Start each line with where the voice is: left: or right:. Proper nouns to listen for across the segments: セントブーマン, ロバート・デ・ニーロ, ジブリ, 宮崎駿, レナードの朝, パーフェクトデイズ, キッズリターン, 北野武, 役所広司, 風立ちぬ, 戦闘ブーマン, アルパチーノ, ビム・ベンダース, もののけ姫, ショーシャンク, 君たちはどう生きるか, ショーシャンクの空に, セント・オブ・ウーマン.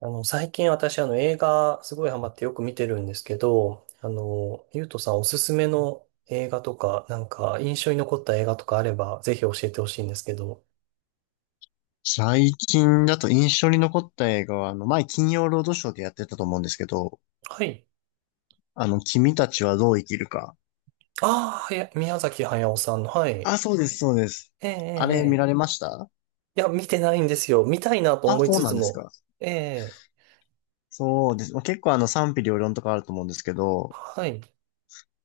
right: 最近私、映画、すごいハマってよく見てるんですけど、ゆうとさんおすすめの映画とか、印象に残った映画とかあれば、ぜひ教えてほしいんですけど。
left: 最近だと印象に残った映画は、前金曜ロードショーでやってたと思うんですけど、
right: はい。
left: 君たちはどう生きるか。
right: ああ、宮崎駿さんの、はい。え
left: あ、そうです、そうです。
right: え、ええ、
left: あれ見
right: え
left: られ
right: え
left: ました？
right: いや、見てないんですよ。見たいなと
left: あ、
right: 思い
left: そう
right: つ
left: な
right: つ
left: んです
right: も。
left: か。
right: ええ、
left: そうです。まあ、結構賛否両論とかあると思うんですけど、
right: はい。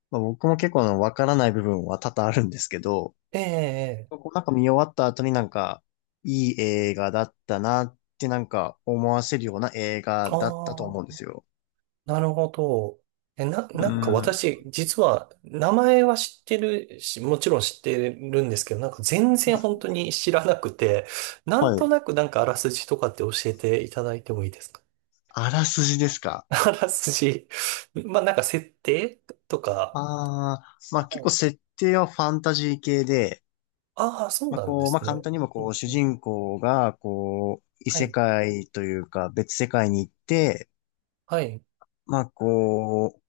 left: まあ、僕も結構わからない部分は多々あるんですけど、
right: ええ、え
left: こうなんか見終わった後になんか、いい映画だったなってなんか思わせるような映画
right: え、あ
left: だったと思うんで
right: あー。
left: すよ。
right: なるほど。
left: う
right: なんか
left: ん。
right: 私、実は、名前は知ってるし、もちろん知ってるんですけど、なんか全然本当に知らなくて、なん
left: は
right: と
left: い。
right: なくなんかあらすじとかって教えていただいてもいいですか？
left: あらすじですか？
right: あらすじ。まあなんか設定とか。
left: ああ、まあ結
right: は
left: 構
right: い。
left: 設定はファンタジー系で、
right: ああ、そう
left: まあ
right: なんで
left: こう、まあ
right: す
left: 簡
right: ね。
left: 単にも
right: う
left: こ
right: ん
left: う、主
right: うん、
left: 人公がこう、異
right: は
left: 世
right: い。
left: 界というか別世界に行って、
right: はい。
left: まあこう、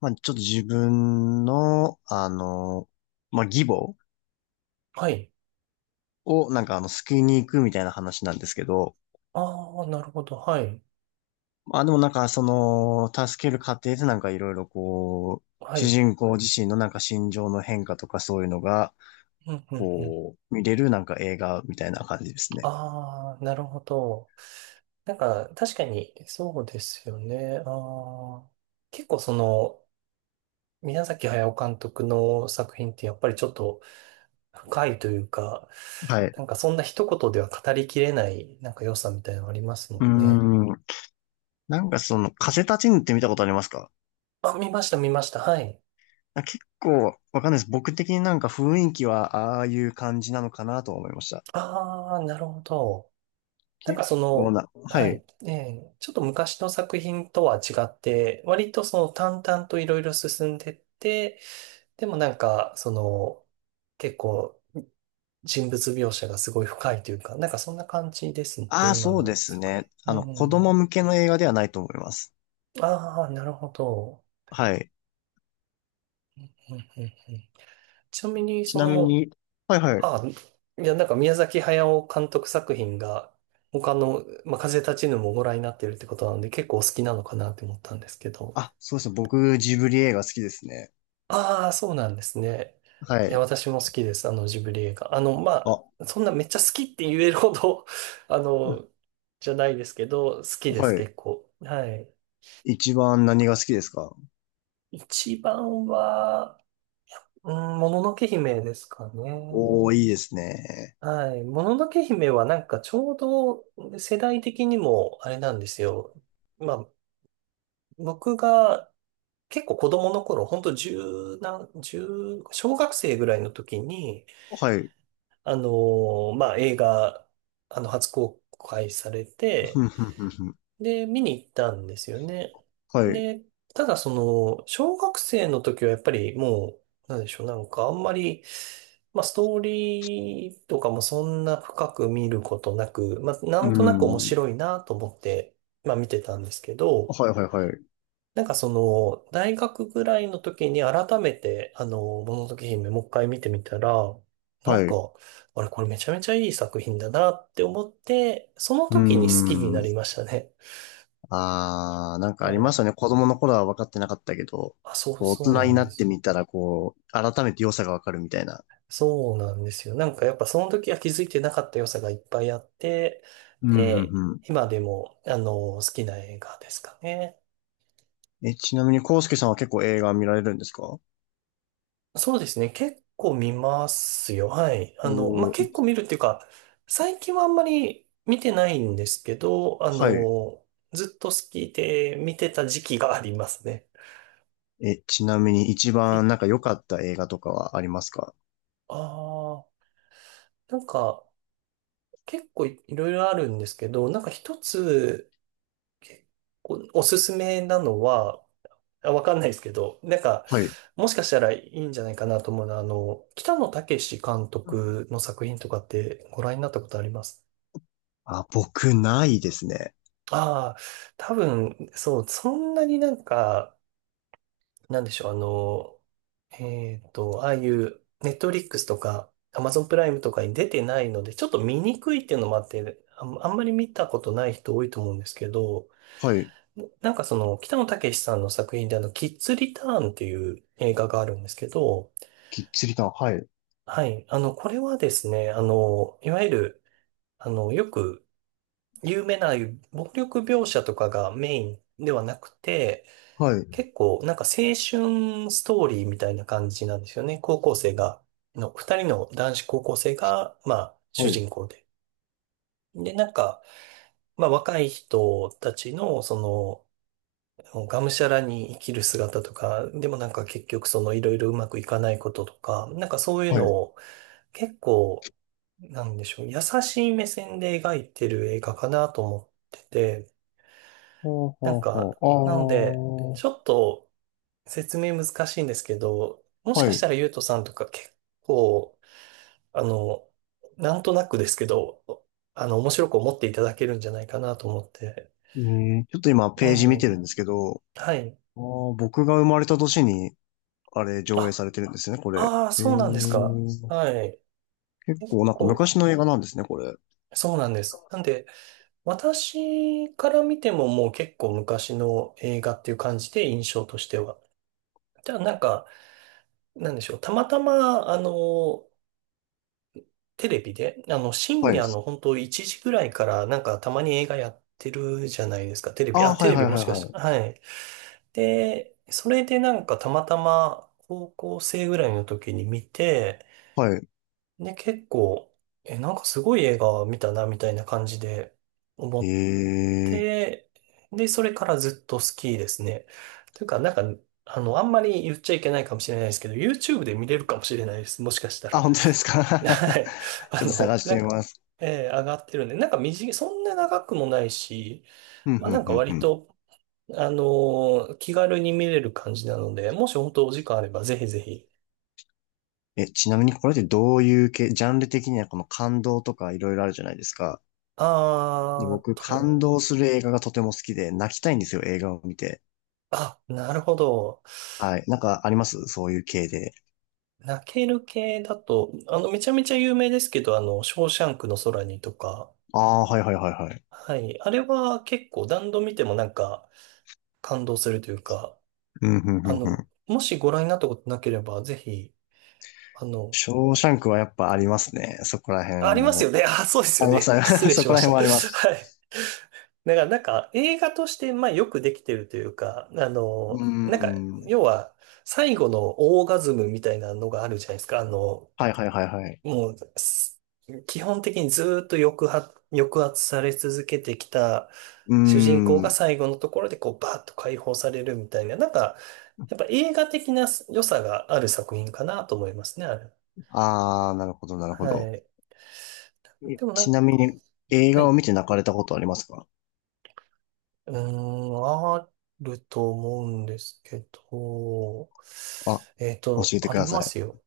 left: まあちょっと自分の、まあ義母
right: はい。
left: をなんか救いに行くみたいな話なんですけど、
right: ああ、なるほど。はい。
left: まあでもなんかその、助ける過程でなんかいろいろこう、
right: は
left: 主
right: い。
left: 人公自身のなんか心情の変化とかそういうのが、
right: うん、うん、うん。
left: こう、見れるなんか映画みたいな感じですね。
right: ああ、なるほど。なんか、確かに、そうですよね。あー結構その、宮崎駿監督の作品ってやっぱりちょっと深いというか、
left: はい。
right: なんかそんな一言では語りきれない、なんか良さみたいなのありますも
left: うー
right: んね。
left: ん。なんかその、風立ちぬって見たことありますか？
right: あ、見ました、見ました。はい。
left: なんか結構、わかんないです。僕的になんか雰囲気は、ああいう感じなのかなと思いました。
right: ああ、なるほど。なんか
left: 結
right: そ
left: 構
right: の、
left: な、は
right: は
left: い。
right: い。ええ、ちょっと昔の作品とは違って、割とその淡々といろいろ進んでって、でもなんか、その、結構、人物描写がすごい深いというか、なんかそんな感じですね、
left: ああ、
right: 今
left: そうで
right: の
left: す
right: 作
left: ね。
right: 品。うんう
left: 子
right: んうん。
left: 供向けの映画ではないと思います。
right: ああ、なるほど。
left: はい。
right: うんうんうん、ちなみに、
left: ち
right: そ
left: なみ
right: の、
left: に、はいはい。
right: ああ、いや、なんか宮崎駿監督作品が、他の、まあ、風立ちぬもご覧になってるってことなので、結構お好きなのかなって思ったんですけど。
left: あ、そうですね。僕、ジブリ映画好きですね。
right: ああ、そうなんですね。
left: は
right: いや、
left: い。
right: 私も好きです、あのジブリ映画。あの、
left: あ、
right: ま
left: は
right: あ、そんなめっちゃ好きって言えるほど あの、じゃないですけど、好きです、
left: い。
right: 結構。はい。
left: 一番何が好きですか？
right: 一番は、うん、もののけ姫ですか
left: おー、
right: ね。
left: いいですね。
right: はい。もののけ姫はなんかちょうど世代的にもあれなんですよ。まあ、僕が結構子供の頃、ほんと十何、十、小学生ぐらいの時に、
left: はい。
right: まあ映画、初公開され
left: ふ
right: て、
left: んふんふんふん、
right: で、見に行ったんですよね。
left: はい。う
right: で、ただその、小学生の時はやっぱりもう、なんでしょう、なんかあんまり、まあストーリーとかもそんな深く見ることなく、まあな
left: ー
right: んとなく面
left: ん。
right: 白いなと思って、まあ見てたんですけど、
left: はいはいはい。
right: なんかその、大学ぐらいの時に改めて、もののけ姫もう一回見てみたら、な
left: は
right: ん
left: い。
right: か、あれこれめちゃめちゃいい作品だなって思って、その
left: うー
right: 時に好きになり
left: ん。
right: ましたね。
left: ああ、なんか
right: は
left: ありま
right: い
left: すよね。子供の頃は分かってなかったけど、
right: あ、
left: こう大
right: そう
left: 人
right: な
left: に
right: ん
left: な
right: で
left: っ
right: す
left: て
right: よ。
left: みたら、こう、改めて良さが分かるみたいな。
right: そうなんですよ。なんかやっぱその時は気づいてなかった良さがいっぱいあって、
left: うん、う
right: で、
left: ん、う
right: 今でも、好きな映画ですかね。
left: ん。え、ちなみに、コウスケさんは結構映画見られるんですか？
right: そうですね。結構見ますよ。はい。まあ、
left: おー、
right: 結構
left: い、
right: 見るっていうか、最近はあんまり見てないんですけど、
left: はい。
right: ずっと好きで見てた時期がありますね。
left: え、ちなみに一
right: はい。
left: 番なんか良かった映画とかはありますか？
right: ああ、なんか、結構いろいろあるんですけど、なんか一つ、結構おすすめなのは、あわかんないですけど、なんか、
left: はい。
right: もしかしたらいいんじゃないかなと思うのは、北野武監
left: うん。
right: 督の作品とかってご覧になったことあります
left: あ、僕、ないですね。
right: ああ、多分、そう、そんなになんか、なんでしょう、あの、えっと、ああいう、ネットリックスとか、アマゾンプライムとかに出てないので、ちょっと見にくいっていうのもあって、あんまり見たことない人多いと思うんですけど、
left: はい。
right: なんかその、北野武さんの作品でキッズリターンっていう映画があるんですけど、
left: きっちりと、はい。
right: はい。これはですね、いわゆる、よく有名な暴力描写とかがメインではなくて、
left: はい。
right: 結構なんか青春ストーリーみたいな感じなんですよね。高校生が、の、二人の男子高校生が、まあ、
left: は
right: 主
left: い。
right: 人公で。で、なんか、まあ、若い人たちの、その、もうがむしゃらに生きる姿とか、でもなんか結局そのいろいろうまくいかないこととか、なんかそういう
left: は
right: の
left: い。
right: を結構、なんでしょう、優しい目線で描いてる映画かなと思ってて、
left: ほう
right: な
left: ほ
right: ん
left: う
right: か、なので、
left: ほ
right: ち
left: う。
right: ょっと説明難しいんですけど、も
left: ああ。
right: しか
left: は
right: し
left: い。
right: たらゆうとさんとか結構、あの、なんとなくですけど、面白く思っていただけるんじゃないかなと思って。
left: うん、ちょっと今
right: え
left: ページ見てる
right: え、
left: んですけど、
right: はい。
left: あー僕が生まれた年に、あれ、上映さ
right: あ、
left: れてるんですね、これ。
right: ああ、
left: え
right: そうなんですか。
left: ー、
right: はい。
left: 結
right: 結
left: 構、なんか
right: 構、
left: 昔の映画なんですね、これ。
right: そうなんです。なんで、私から見てももう結構昔の映画っていう感じで印象としては。じゃあなんか、なんでしょう。たまたま、テレビで、深
left: はい。
right: 夜の本当1時ぐらいからなんかたまに映画やってるじゃないですか。テレビ、
left: あ
right: あ、
left: あ、は
right: テ
left: い
right: レ
left: は
right: ビ
left: いはい
right: もしか
left: は
right: し
left: い。
right: て、はい。で、それでなんかたまたま高校生ぐらいの時に見て、
left: は
right: で、結構、え、なんかすごい映画見たな、みたいな感じで、思
left: い。
right: っ
left: えー。
right: で、で、それからずっと好きですね。というか、なんか、あんまり言っちゃいけないかもしれないですけど、YouTube で見れるかもしれないです。もしかした
left: あ、
right: ら。
left: 本当ですか？
right: はい。
left: ちょっと探し
right: な
left: て
right: ん
left: み
right: か、
left: ます。
right: えー上がってるんで、なんか短い、そんな長くもないし、
left: ふん
right: まあ
left: ふ
right: な
left: ん
right: んか
left: ふんふ
right: 割
left: ん。
right: と、あの気軽に見れる感じなので、もし本当お時間あればぜひぜひ。
left: え、ちなみにこれってどういう系、ジャンル的にはこの感動とかいろいろあるじゃないですか。で、
right: あー
left: 僕、感
right: と、
left: 動する映画がとても好きで、泣きたいんですよ、映画を見て。
right: あ、なるほど。
left: はい。なんかありますそういう系で。
right: 泣ける系だと、めちゃめちゃ有名ですけど、ショーシャンクの空にとか、
left: ああ、はいはいはいはい。
right: はい。あれは結構何度見てもなんか感動するというか、
left: うん、うんう
right: あ
left: ん
right: の、
left: ん。
right: もしご覧になったことなければ、ぜひ、あの、
left: ショーシャンクはやっぱありますね。そこら
right: あり
left: 辺
right: ます
left: の。
right: よね。あ、そうですよ
left: ありま
right: ね。
left: す、あり ま
right: 失
left: す
right: 礼
left: そ
right: し
left: こ
right: ま
left: ら
right: し
left: 辺
right: た。
left: もあ ります。
right: はい。だからなんか映画として、まあよくできてるというか、
left: うー
right: なんか、
left: ん。
right: 要は最後のオーガズムみたいなのがあるじゃないですか。あの、
left: はいはいはいはい。
right: もう、す基本的にずーっと抑圧、抑圧され続けてきた
left: うー
right: 主人公が
left: ん。
right: 最後のところでこうバーッと解放されるみたいな、なんか、やっぱ映画的な良さがある作品かなと思いますね、あれ。
left: あー、なるほどなるほど。
right: はい。
left: え
right: でもな
left: ち
right: ん
left: なみ
right: か、
left: に映
right: は
left: 画を
right: い。
left: 見て泣かれたことありますか？
right: うーん、あると思うんですけど、
left: あ、
right: えっ
left: 教
right: と、
left: えて
right: あ
left: く
right: り
left: だ
right: ま
left: さい。
right: すよ。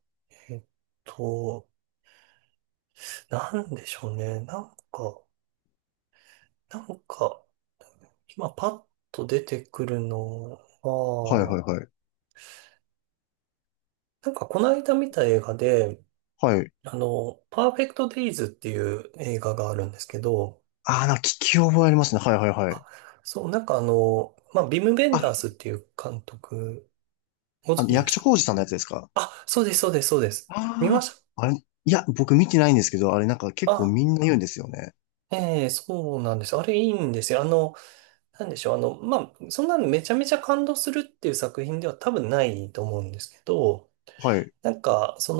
right: えっと、なんでしょうね。なんか、なんか、今パッと出てくるの
left: はいはい
right: は、
left: はい。
right: なんかこの間見た映画で、
left: はい。
right: パーフェクトデイズっていう映画があるんですけど、
left: あー、なんか聞き覚えありますね。はいはいはい。
right: そう、なんかあの、まあ、ビム・ベン
left: あ、
right: ダースっていう監督、ご存知で
left: 役
right: す
left: 所
right: か？
left: 広司さんのやつですか？
right: あ、そうです、そうです、そうです。見ま
left: あ
right: した
left: あ、あれ、いや、僕見てないんですけど、あれなんか結構
right: あ、
left: みんな言うんですよね。
right: ええそうなんです。あれいいんですよ。なんでしょう。そんなのめちゃめちゃ感動するっていう作品では多分ないと思うんですけど、
left: はい。う
right: なんか、そ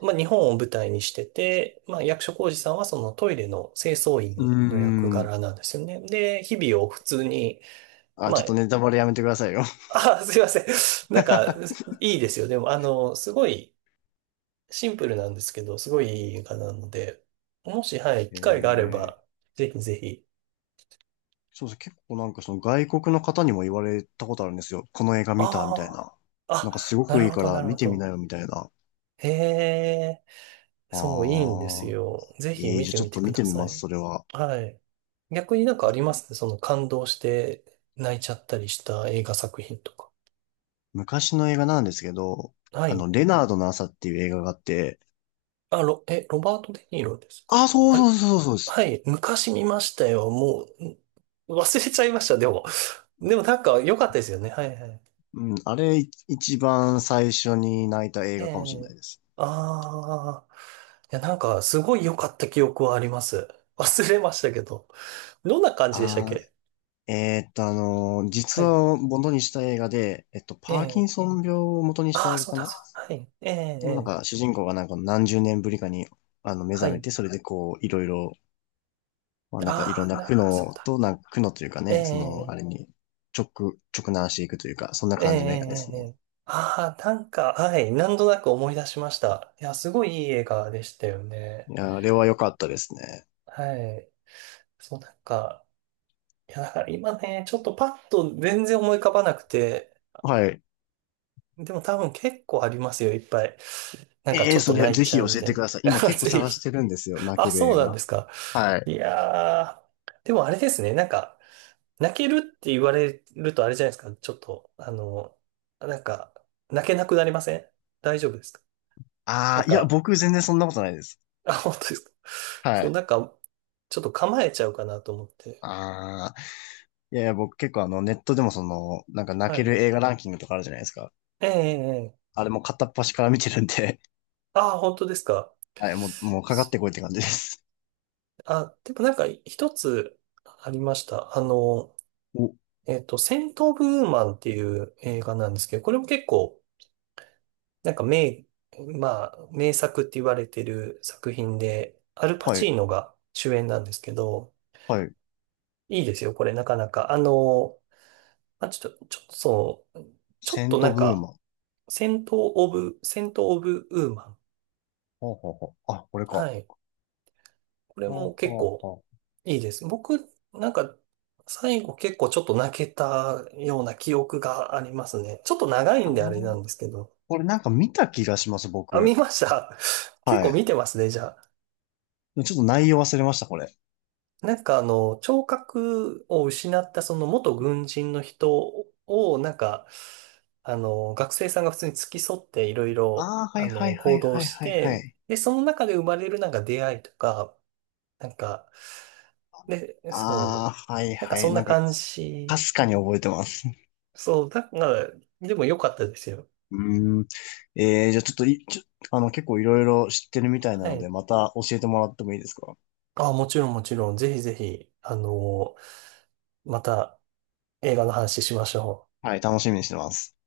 right: 日本を舞台にしてて、まあ、役所広司さんはそのトイレの清掃
left: ー
right: 員の役
left: ん。
right: 柄なんですよね。で、日々を普通に、
left: あ、ち
right: ま
left: ょっとネタバレやめてくださいよ。
right: あ、すいません。なんか、いいですよ。でも、あの、すごいシンプルなんですけど、すごいいい映画なので、もし、はい、機会があれ
left: ええ
right: ば、ぜひぜひ。
left: そうですね。結構なんかその外国の方にも言われたことあるんですよ。この映画
right: あ
left: 見たみたいな。
right: あ、
left: なんかす
right: あ、
left: ご
right: な
left: くい
right: る
left: い
right: ほ
left: か
right: ど、な
left: ら
right: る
left: 見
right: ほ
left: てみな
right: ど。
left: よみたいな。
right: へえ。そう、いいんです
left: ああ、
right: よ。ぜひ
left: ええ
right: 見
left: じゃあ
right: て
left: ちょ
right: み
left: っ
right: て
left: と
right: く
left: 見て
right: だ
left: み
right: さ
left: ます、
right: い。
left: それは。
right: はい。逆になんかありますね。その感動して泣いちゃったりした映画作品とか。
left: 昔の映画なんですけど、
right: はい。
left: レナードの朝っていう映画があって、
right: ロバート・デ・ニーロですか？
left: ああ、そう
right: あれ、
left: そうそうそうそうです。
right: はい。昔見ましたよ。もう、ん忘れちゃいました。でも。でもなんか良かったですよね。はいはい。
left: うん、あれい一番最初に泣いた映
right: え
left: 画かもしれな
right: え。
left: いです。
right: ああ。いや、なんかすごい良かった記憶はあります。忘れましたけど。どんな感じでしたっ
left: ああ、
right: け？は
left: 実
right: い。
left: 話を元にした映画で、
right: え
left: パーキン
right: え。
left: ソン病を元にした
right: ああ、
left: 映画
right: そう
left: か
right: だ、
left: な？
right: そうだ。はい。ええ、え
left: でもなん
right: え、
left: か主人公がなんか何十年ぶりかに目
right: は
left: 覚め
right: い。
left: て、それでこういろいろ、まあなんかいろ
right: あ
left: ん
right: あ、
left: な苦
right: なんかそう
left: 悩
right: だ。
left: と、なんか苦悩というか
right: え
left: ね、そのあ
right: え、
left: れに直、直難していくというか、そんな
right: ええ、
left: 感じの映画で
right: ええ、
left: す
right: え
left: ね。
right: え。ああ、なんか、はい。なんとなく思い出しました。いや、すごいいい映画でしたよね。
left: いや、あれは良かったですね。
right: はい。そう、なんか、いや、だから今ね、ちょっとパッと全然思い浮かばなくて、
left: はい。
right: でも多分結構ありますよ、いっぱい。なんか
left: ええ
right: ち
left: ー、
right: ょっと
left: それ
right: 泣い
left: ぜ
right: ち
left: ひ
right: ゃ
left: 教
right: うみ
left: え
right: た
left: て
right: いな。
left: ください。今
right: あ、
left: 結構
right: ぜ
left: 探し
right: ひ。
left: てるんですよ、泣
right: あ、
left: ける
right: そう
left: 映
right: なんで
left: 画。
right: すか。
left: はい。
right: いやー。でもあれですね、泣けるって言われるとあれじゃないですか。ちょっと、あの、なんか、泣けなくなりません？大丈夫ですか？な
left: あ
right: ん
left: あ、いや、
right: か、
left: 僕全然そんなことないです。
right: あ、本当ですか？
left: は
right: そう、
left: い。
right: なんか、ちょっと構えちゃうかなと思って。
left: ああ、いやいや、僕結構ネットでもその、なんか泣
right: は
left: け
right: い。
left: る映画ランキングとかあるじゃないですか。
right: ええ、ええ、ええ、
left: あれも片っ端から見てるんで。
right: あ、本当ですか。
left: はい、もう、もうかかっ
right: そ
left: てこいって感じで
right: うだ、
left: す。
right: あ、でもなんか、一つありました。あの、
left: お、
right: えっと、戦闘ブーマンっていう映画なんですけど、これも結構、なんか名、まあ、名作って言われてる作品で、アルパ
left: は
right: チ
left: い、
right: ーノが主演なんですけど、
left: はい。
right: いいですよ、これなかなか。あの、あ、ちょっと、ちょっとそう、ちょっ
left: セン
right: とな
left: ト
right: ん
left: ブー
right: か、
left: マン。
right: セント・オブ、セント・オブ・ウーマン。
left: ほうほうほう。あ、これか。
right: はい。これ
left: ほう
right: も結
left: ほう
right: 構
left: ほう。
right: いいです。僕、なんか、最後結構ちょっと泣けたような記憶がありますね。ちょっと長い
left: あ
right: んであれな
left: の
right: ん
left: ー
right: ですけど。
left: これなんか見た気がします、
right: あ、
left: 僕。
right: 見ました。結
left: は
right: 構
left: い。
right: 見てますね、じゃあ。
left: ちょっと内容忘れました、これ。
right: なんかあの、聴覚を失ったその元軍人の人を、なんか、あの、学生さんが普通に付き添っていろいろ、
left: ああ、は
right: あ
left: いは
right: の、
left: いは
right: 行
left: い
right: 動
left: はい
right: し
left: はいは
right: て、
left: い。
right: で、その中で生まれるなんか出会いとか、なんか、で、
left: あ
right: そ
left: あ、はい
right: う、なんか
left: は
right: そ
left: い。
right: ん
left: な
right: な
left: んか、
right: 感
left: か
right: じ。
left: すかに覚えてます。
right: そう、だから、でも良かったですよ。
left: うーん。えー、じゃあちょっとい、ちょ、結構いろいろ知ってるみたいな
right: は
left: ので、
right: い。
left: また教えてもらってもいいですか？
right: あ、もちろんもちろん、ぜひぜひ、あの、また映画の話しましょう。
left: はい、楽しみにしてます。